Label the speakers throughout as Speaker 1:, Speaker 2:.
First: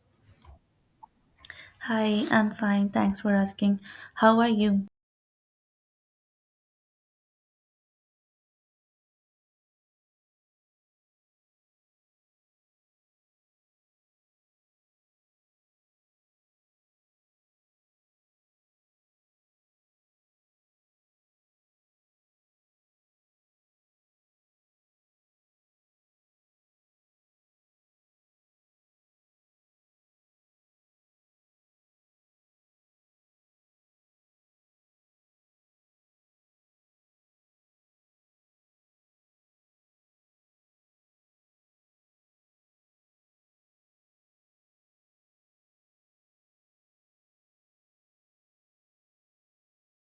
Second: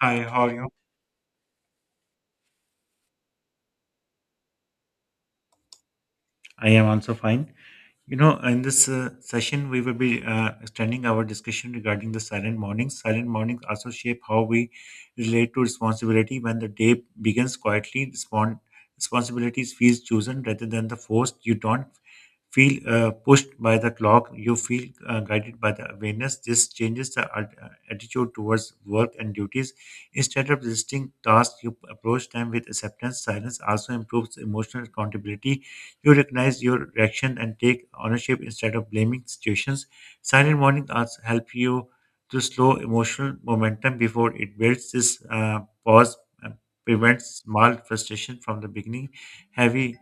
Speaker 1: Hi, how are you?
Speaker 2: Hi, I'm fine. Thanks for asking. How are you?
Speaker 1: I am also fine. You know, in this session, we will be extending our discussion regarding the silent mornings. Silent mornings also shape how we relate to responsibility. When the day begins quietly, responsibilities feels chosen rather than the forced. You don't feel pushed by the clock. You feel guided by the awareness. This changes the attitude towards work and duties. Instead of resisting tasks, you approach them with acceptance. Silence also improves emotional accountability. You recognize your reaction and take ownership instead of blaming situations. Silent morning also help you to slow emotional momentum before it builds. This pause uh, prevents small frustration from the beginning, heavy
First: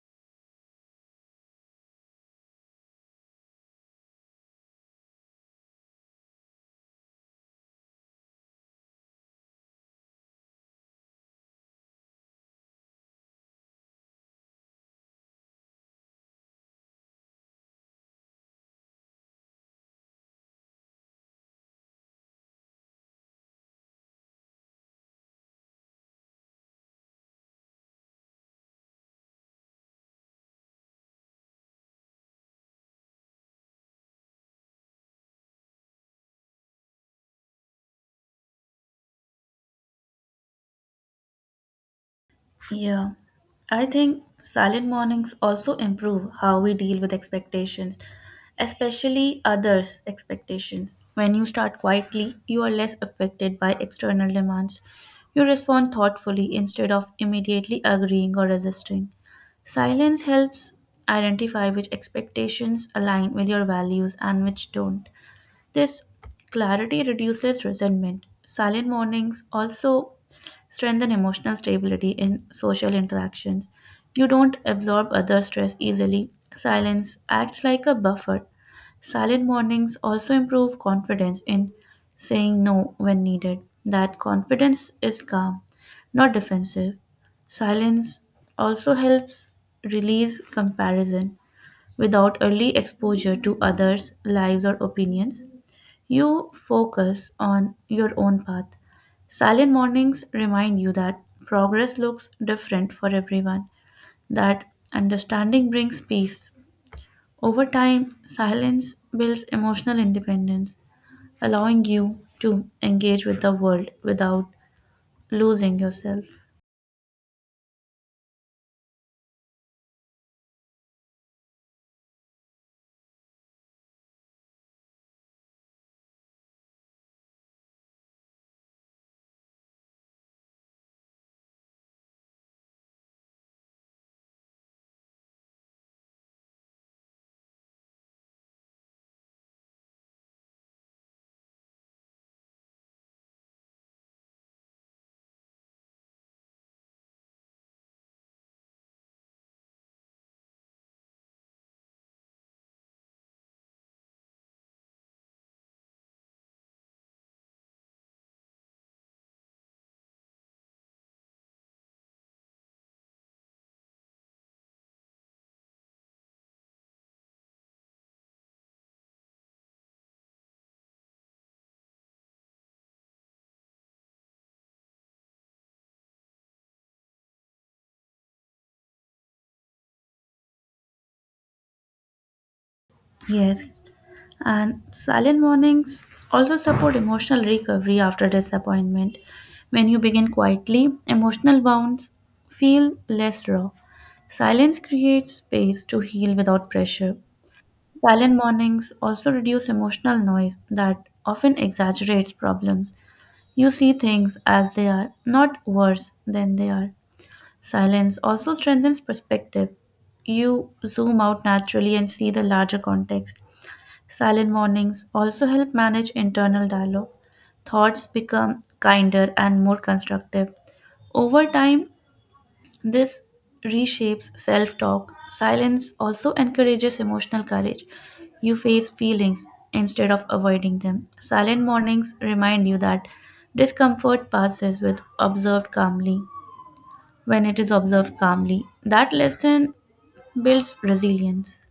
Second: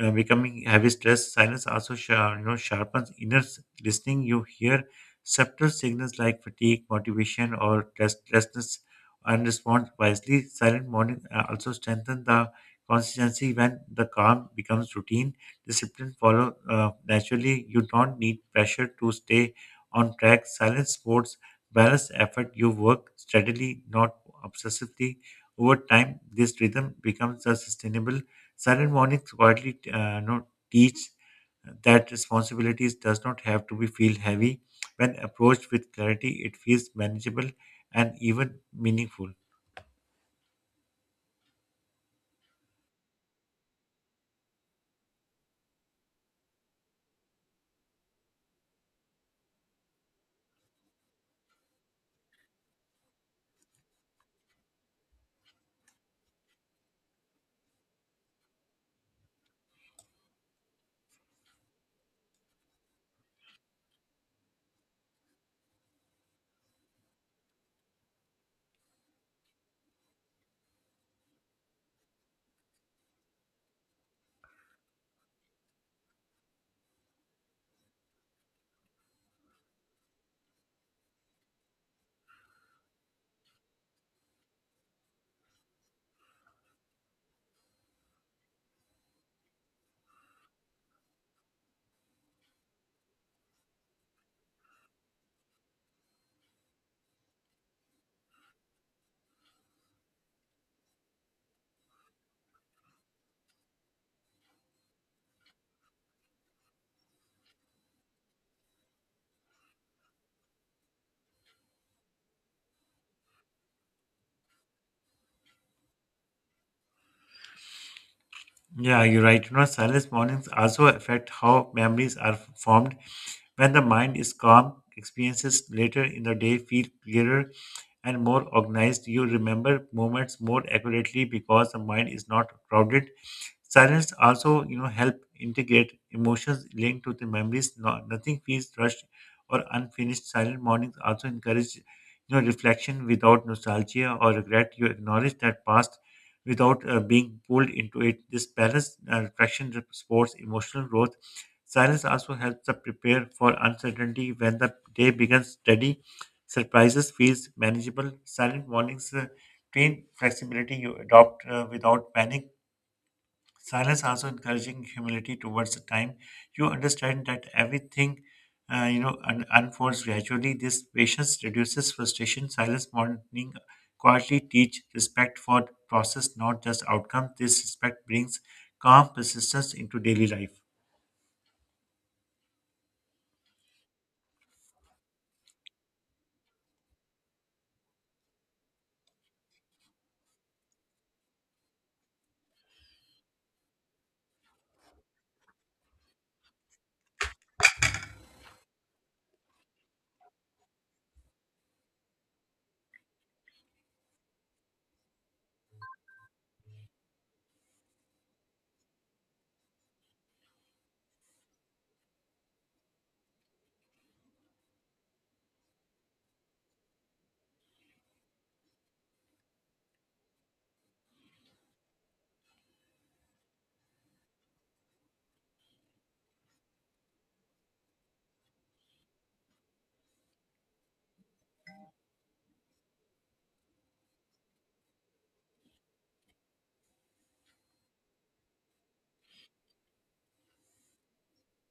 Speaker 1: becoming heavy stress. Silence also sharpens inner listening. You hear subtle signals like fatigue, motivation, or restlessness, and respond wisely. Silent morning also strengthen the consistency. When the calm becomes routine, discipline follow naturally. You don't need pressure to stay on track. Silent sports balance effort. You work steadily, not obsessively. Over time, this rhythm becomes a sustainable. Silent mornings quietly no, teach that responsibilities does not have to be feel heavy. When approached with clarity, it feels manageable and even meaningful.
Speaker 2: Yeah, I think silent mornings also improve how we deal with expectations, especially others' expectations. When you start quietly, you are less affected by external demands. You respond thoughtfully instead of immediately agreeing or resisting. Silence helps identify which expectations align with your values and which don't. This clarity reduces resentment. Silent mornings also strengthen emotional stability in social interactions. You don't absorb other stress easily. Silence acts like a buffer. Silent mornings also improve confidence in saying no when needed. That confidence is calm, not defensive. Silence also helps release comparison without early exposure to others' lives or opinions. You focus on your own path. Silent mornings remind you that progress looks different for everyone, that understanding brings peace. Over time, silence builds emotional independence, allowing you to engage with the world without losing yourself.
Speaker 1: Yeah, you're right. You know, silence mornings also affect how memories are formed. When the mind is calm, experiences later in the day feel clearer and more organized. You remember moments more accurately because the mind is not crowded. Silence also, help integrate emotions linked to the memories. No, nothing feels rushed or unfinished. Silent mornings also encourage, reflection without nostalgia or regret. You acknowledge that past without being pulled into it. This balanced traction supports emotional growth. Silence also helps us prepare for uncertainty when the day begins steady. Surprises feels manageable. Silent mornings train flexibility. You adopt without panic. Silence also encouraging humility towards the time. You understand that everything, unfolds gradually. This patience reduces frustration. Silence mourning quietly teach respect for process, not just outcome. This respect brings calm persistence into daily life.
Speaker 2: Yes. And silent mornings also support emotional recovery after disappointment. When you begin quietly, emotional wounds feel less raw. Silence creates space to heal without pressure. Silent mornings also reduce emotional noise that often exaggerates problems. You see things as they are, not worse than they are. Silence also strengthens perspective. You zoom out naturally and see the larger context. Silent mornings also help manage internal dialogue. Thoughts become kinder and more constructive. Over time, this reshapes self talk. Silence also encourages emotional courage. You face feelings instead of avoiding them. Silent mornings remind you that discomfort passes with observed calmly when it is observed calmly. That lesson builds resilience.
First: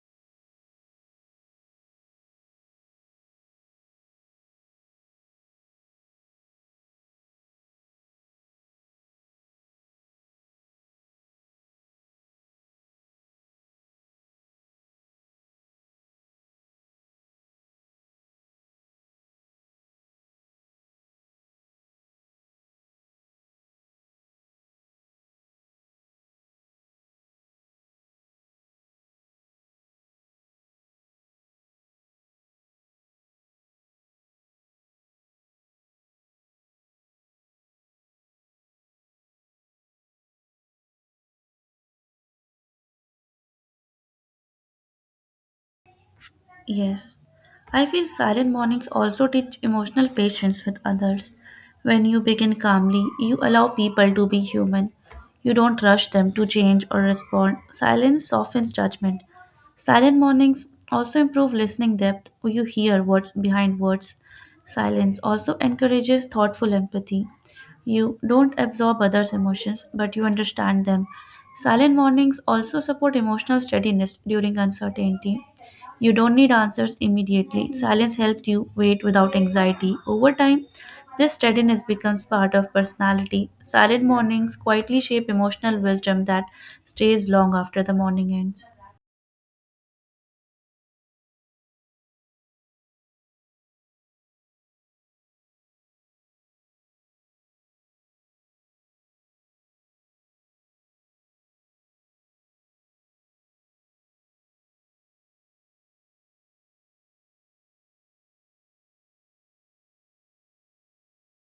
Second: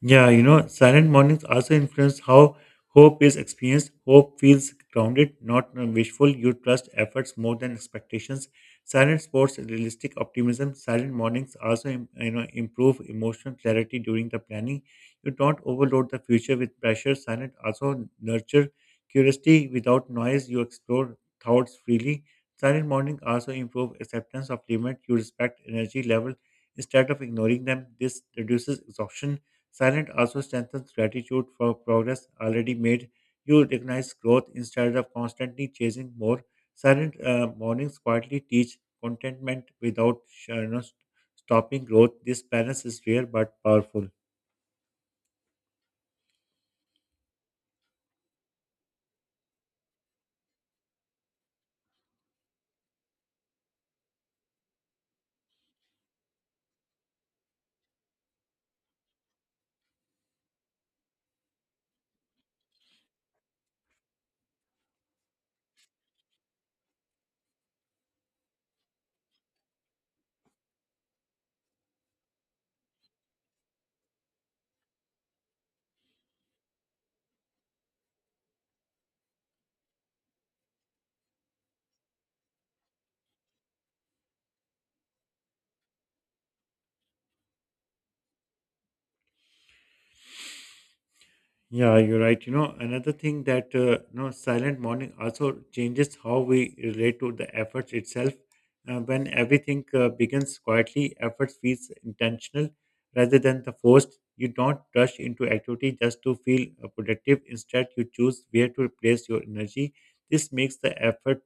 Speaker 1: Yeah, you know, silent mornings also influence how hope is experienced. Hope feels grounded, not wishful. You trust efforts more than expectations. Silent sports realistic optimism. Silent mornings also improve emotional clarity during the planning. You don't overload the future with pressure. Silent also nurture curiosity without noise. You explore thoughts freely. Silent morning also improve acceptance of limit. You respect energy level instead of ignoring them. This reduces exhaustion. Silence also strengthens gratitude for progress already made. You recognize growth instead of constantly chasing more. Silent mornings quietly teach contentment without uh, you know, stopping growth. This balance is rare but powerful.
Speaker 2: Yes, I feel silent mornings also teach emotional patience with others. When you begin calmly, you allow people to be human. You don't rush them to change or respond. Silence softens judgment. Silent mornings also improve listening depth. You hear what's behind words. Silence also encourages thoughtful empathy. You don't absorb others' emotions, but you understand them. Silent mornings also support emotional steadiness during uncertainty. You don't need answers immediately. Silence helps you wait without anxiety. Over time, this steadiness becomes part of personality. Silent mornings quietly shape emotional wisdom that stays long after the morning ends.
Speaker 1: Yeah, you're right. Another thing that silent morning also changes how we relate to the effort itself. When everything begins quietly, effort feels intentional rather than the forced. You don't rush into activity just to feel productive. Instead, you choose where to place your energy. This makes the effort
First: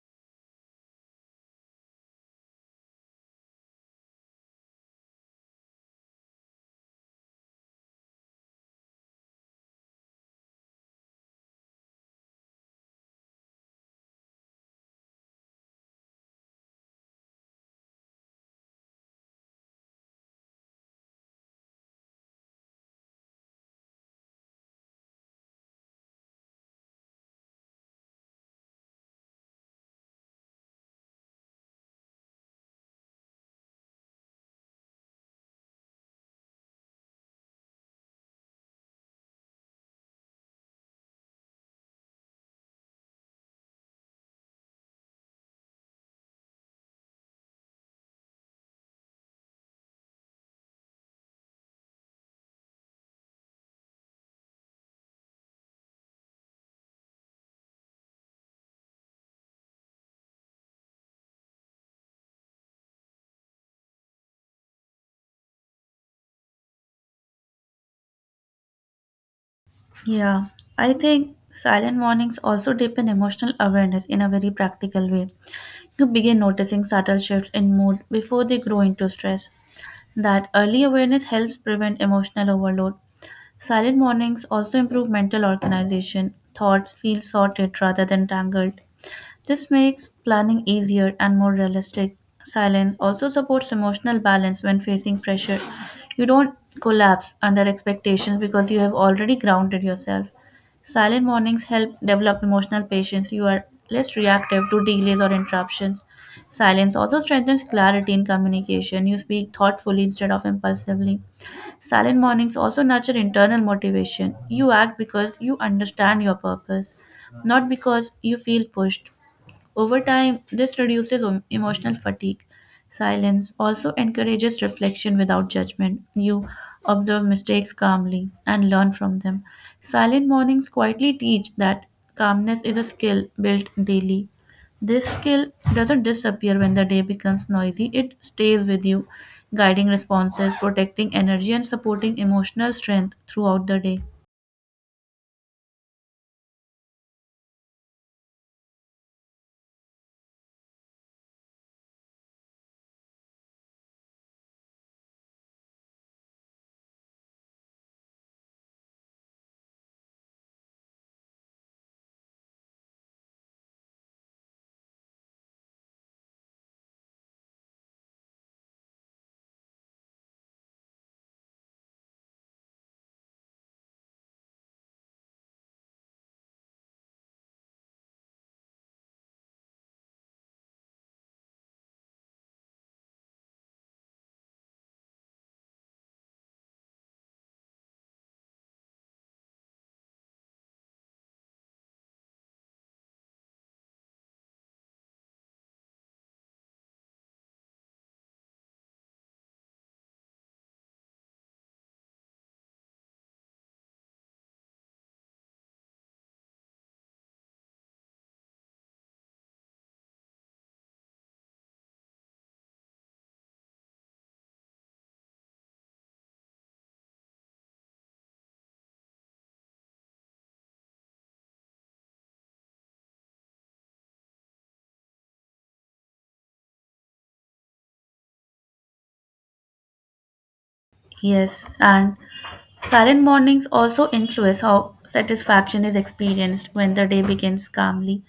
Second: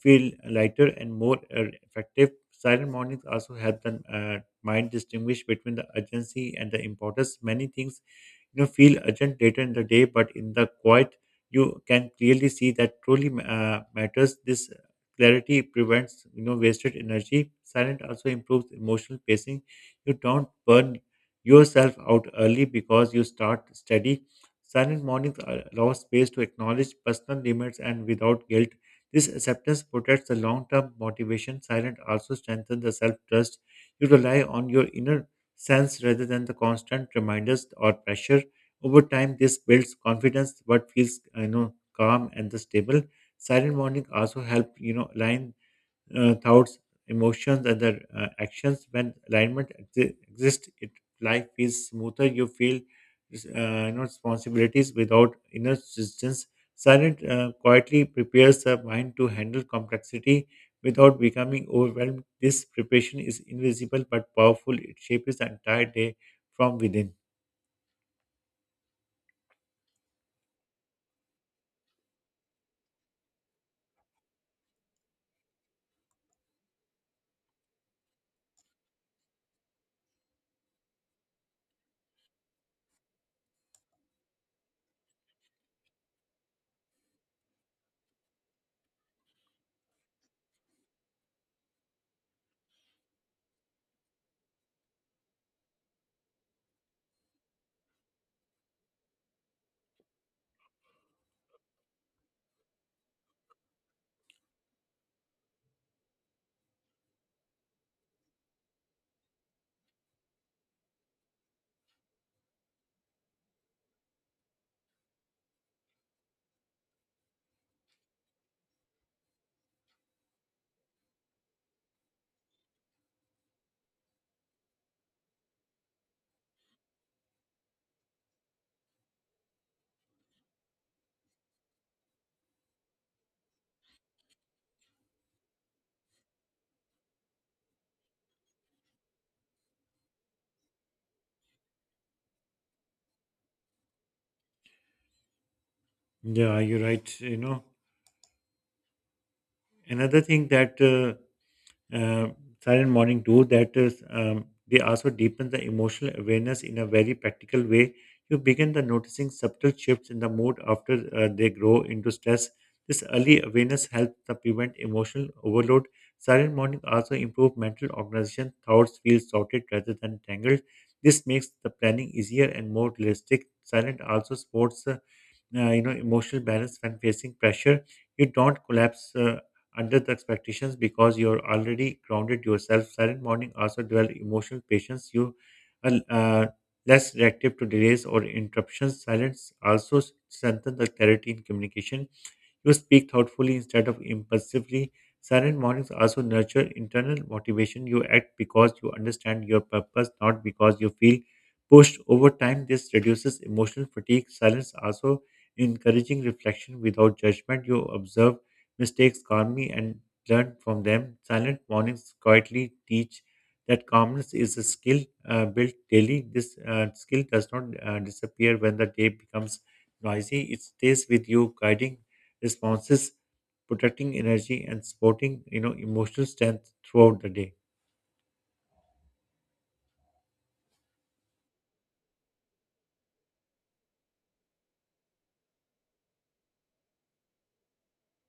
Speaker 1: feel lighter and more effective. Silent mornings also help the mind distinguish between the urgency and the importance. Many things feel urgent later in the day, but in the quiet you can clearly see that truly matters. This clarity prevents wasted energy. Silent also improves emotional pacing. You don't burn yourself out early because you start steady. Silent mornings allow space to acknowledge personal limits and without guilt. This acceptance protects the long-term motivation. Silent also strengthens the self-trust. You rely on your inner sense rather than the constant reminders or pressure. Over time, this builds confidence, what feels calm and the stable. Silent morning also help align thoughts, emotions, and their actions. When alignment exists, it life feels smoother. You feel responsibilities without inner resistance. Silent quietly prepares the mind to handle complexity without becoming overwhelmed. This preparation is invisible but powerful. It shapes the entire day from within.
Speaker 2: Yeah, I think silent mornings also deepen emotional awareness in a very practical way. You begin noticing subtle shifts in mood before they grow into stress. That early awareness helps prevent emotional overload. Silent mornings also improve mental organization. Thoughts feel sorted rather than tangled. This makes planning easier and more realistic. Silence also supports emotional balance when facing pressure. You don't collapse under expectations because you have already grounded yourself. Silent mornings help develop emotional patience. You are less reactive to delays or interruptions. Silence also strengthens clarity in communication. You speak thoughtfully instead of impulsively. Silent mornings also nurture internal motivation. You act because you understand your purpose, not because you feel pushed. Over time, this reduces emotional fatigue. Silence also encourages reflection without judgment. You observe mistakes calmly and learn from them. Silent mornings quietly teach that calmness is a skill built daily. This skill doesn't disappear when the day becomes noisy. It stays with you, guiding responses, protecting energy, and supporting emotional strength throughout the day.
Speaker 1: Yeah, you're right. You know. Another thing that uh, silent morning do that is they also deepen the emotional awareness in a very practical way. You begin the noticing subtle shifts in the mood after they grow into stress. This early awareness helps to prevent emotional overload. Silent morning also improve mental organization. Thoughts feel sorted rather than tangled. This makes the planning easier and more realistic. Silent also supports emotional balance when facing pressure. You don't collapse under the expectations because you're already grounded yourself. Silent morning also dwell emotional patience. You are less reactive to delays or interruptions. Silence also strengthen the clarity in communication. You speak thoughtfully instead of impulsively. Silent mornings also nurture internal motivation. You act because you understand your purpose, not because you feel pushed. Over time, this reduces emotional fatigue. Silence also encouraging reflection without judgment. You observe mistakes calmly and learn from them. Silent mornings quietly teach that calmness is a skill built daily. This skill does not disappear when the day becomes noisy. It stays with you, guiding responses, protecting energy, and supporting emotional strength throughout the day.
Speaker 2: Yes, and silent mornings also influence how satisfaction is experienced when the day begins calmly.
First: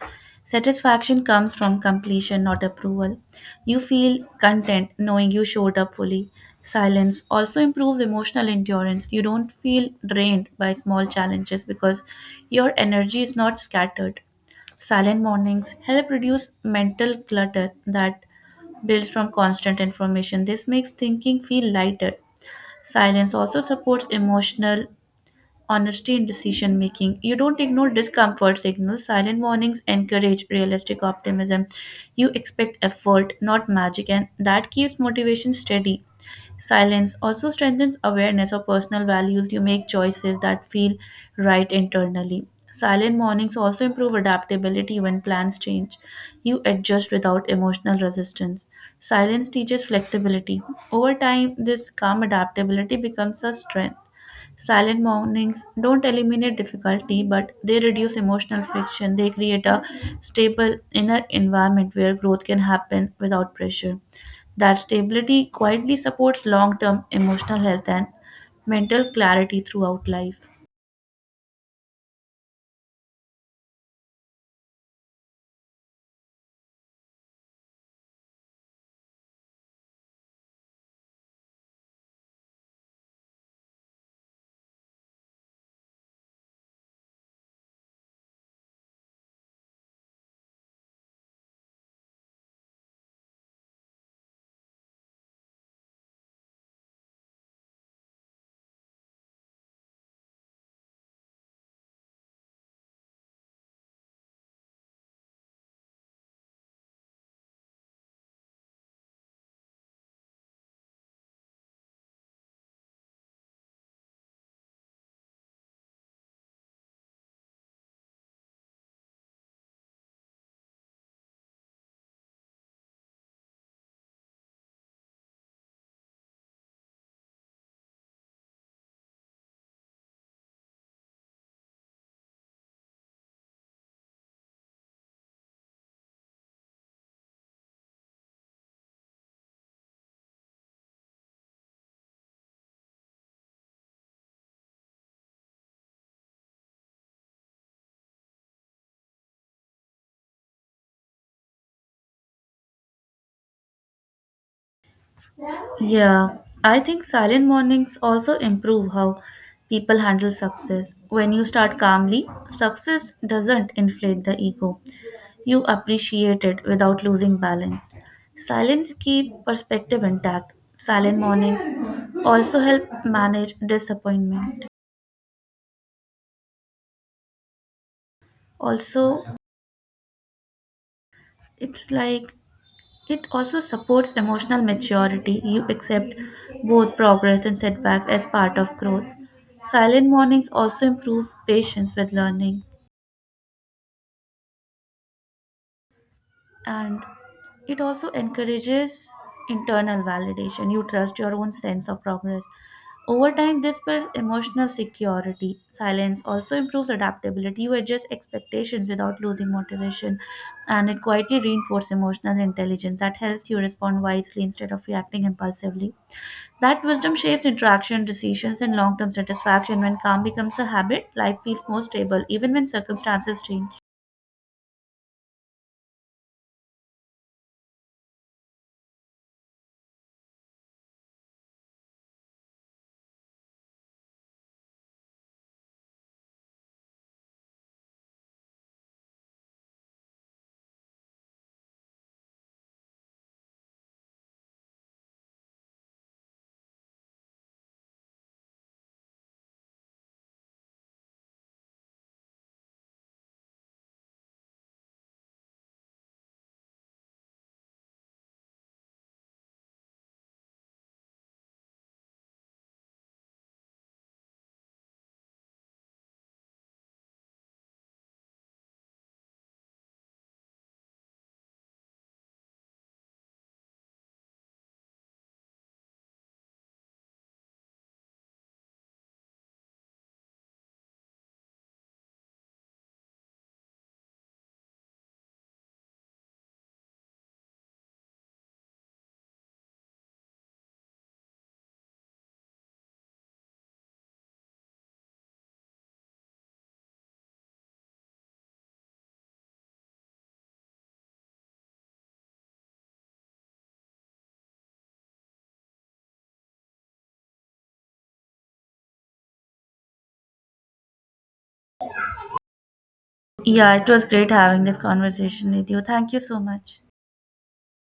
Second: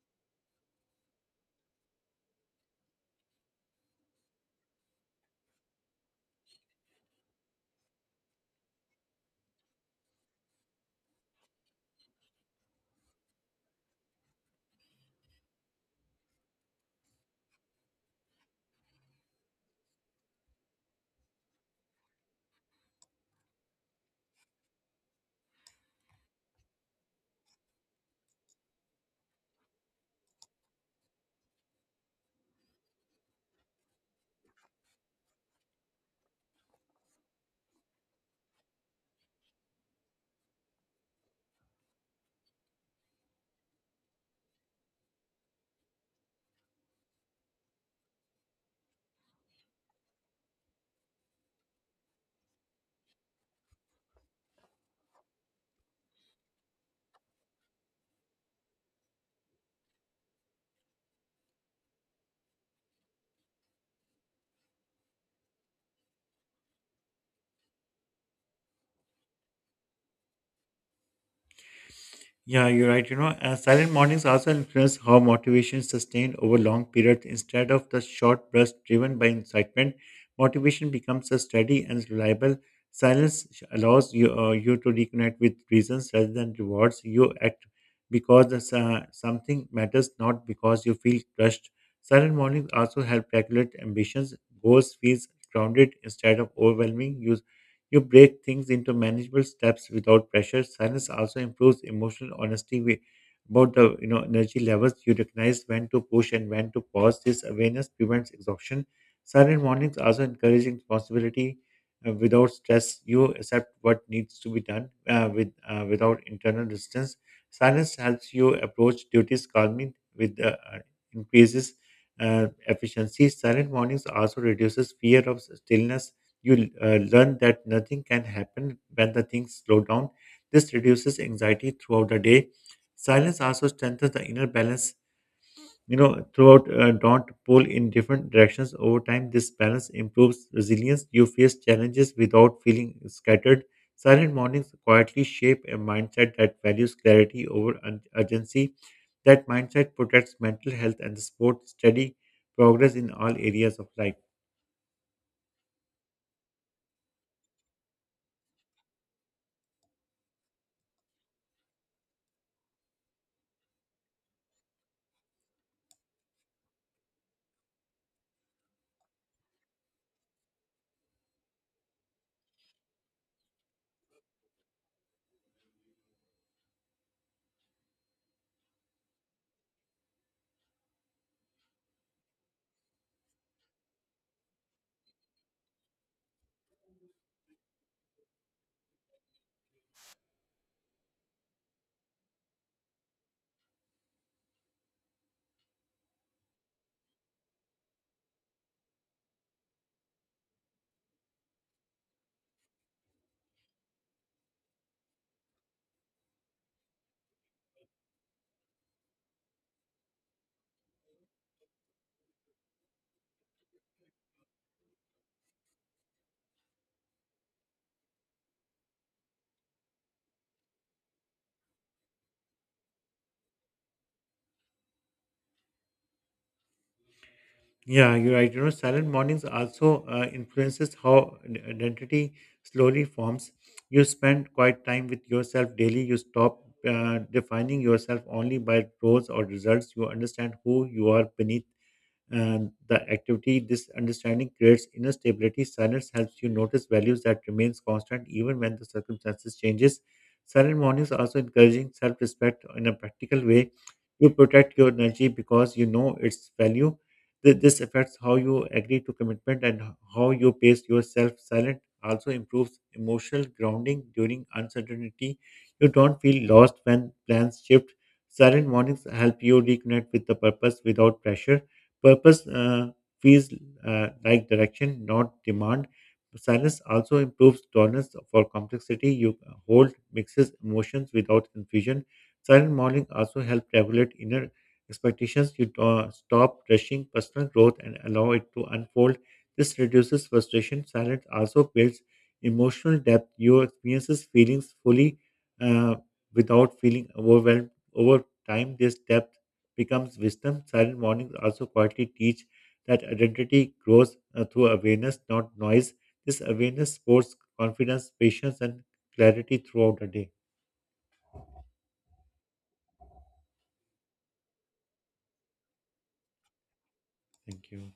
Speaker 2: Satisfaction comes from completion, not approval. You feel content knowing you showed up fully. Silence also improves emotional endurance. You don't feel drained by small challenges because your energy is not scattered. Silent mornings help reduce mental clutter that builds from constant information. This makes thinking feel lighter. Silence also supports emotional honesty in decision making. You don't ignore discomfort signals. Silent warnings encourage realistic optimism. You expect effort, not magic, and that keeps motivation steady. Silence also strengthens awareness of personal values. You make choices that feel right internally. Silent mornings also improve adaptability when plans change. You adjust without emotional resistance. Silence teaches flexibility. Over time, this calm adaptability becomes a strength. Silent mornings don't eliminate difficulty, but they reduce emotional friction. They create a stable inner environment where growth can happen without pressure. That stability quietly supports long term emotional health and mental clarity throughout life.
Speaker 1: Yeah, you're right. You know, silent mornings also influence how motivation is sustained over long periods. Instead of the short burst driven by incitement, motivation becomes a steady and reliable. Silence allows you to reconnect with reasons rather than rewards. You act because something matters, not because you feel crushed. Silent mornings also help regulate ambitions. Goals feels grounded instead of overwhelming. You break things into manageable steps without pressure. Silence also improves emotional honesty about the energy levels. You recognize when to push and when to pause. This awareness prevents exhaustion. Silent mornings also encourage responsibility without stress. You accept what needs to be done without internal resistance. Silence helps you approach duties calmly with increases efficiency. Silent mornings also reduces fear of stillness. You learn that nothing can happen when the things slow down. This reduces anxiety throughout the day. Silence also strengthens the inner balance. You know, throughout don't pull in different directions over time. This balance improves resilience. You face challenges without feeling scattered. Silent mornings quietly shape a mindset that values clarity over urgency. That mindset protects mental health and supports steady progress in all areas of life.
Speaker 2: Yeah, I think silent mornings also improve how people handle success. When you start calmly, success doesn't inflate the ego. You appreciate it without losing balance. Silence keep perspective intact. Silent mornings also help manage disappointment. Also, it's like It also supports emotional maturity. You accept both progress and setbacks as part of growth. Silent mornings also improve patience with learning, and it also encourages internal validation. You trust your own sense of progress. Over time, this builds emotional security. Silence also improves adaptability. You adjust expectations without losing motivation, and it quietly reinforces emotional intelligence that helps you respond wisely instead of reacting impulsively. That wisdom shapes interaction, decisions, and long term satisfaction. When calm becomes a habit, life feels more stable, even when circumstances change.
Speaker 1: Yeah, you're right. You know, silent mornings also influences how an identity slowly forms. You spend quiet time with yourself daily. You stop defining yourself only by roles or results. You understand who you are beneath and the activity. This understanding creates inner stability. Silence helps you notice values that remains constant even when the circumstances changes. Silent mornings are also encouraging self-respect in a practical way. You protect your energy because you know its value. This affects how you agree to commitment and how you pace yourself. Silent also improves emotional grounding during uncertainty. You don't feel lost when plans shift. Silent mornings help you reconnect with the purpose without pressure. Purpose feels like direction, not demand. Silence also improves tolerance for complexity. You hold mixes emotions without confusion. Silent modeling also helps regulate inner expectations. You stop rushing personal growth and allow it to unfold. This reduces frustration. Silence also builds emotional depth. You experiences feelings fully uh, without feeling overwhelmed. Over time, this depth becomes wisdom. Silent mornings also quietly teach that identity grows through awareness, not noise. This awareness supports confidence, patience, and clarity throughout the day.
Speaker 2: Yeah, it was great having this conversation with you. Thank you so much.
Speaker 1: Thank you.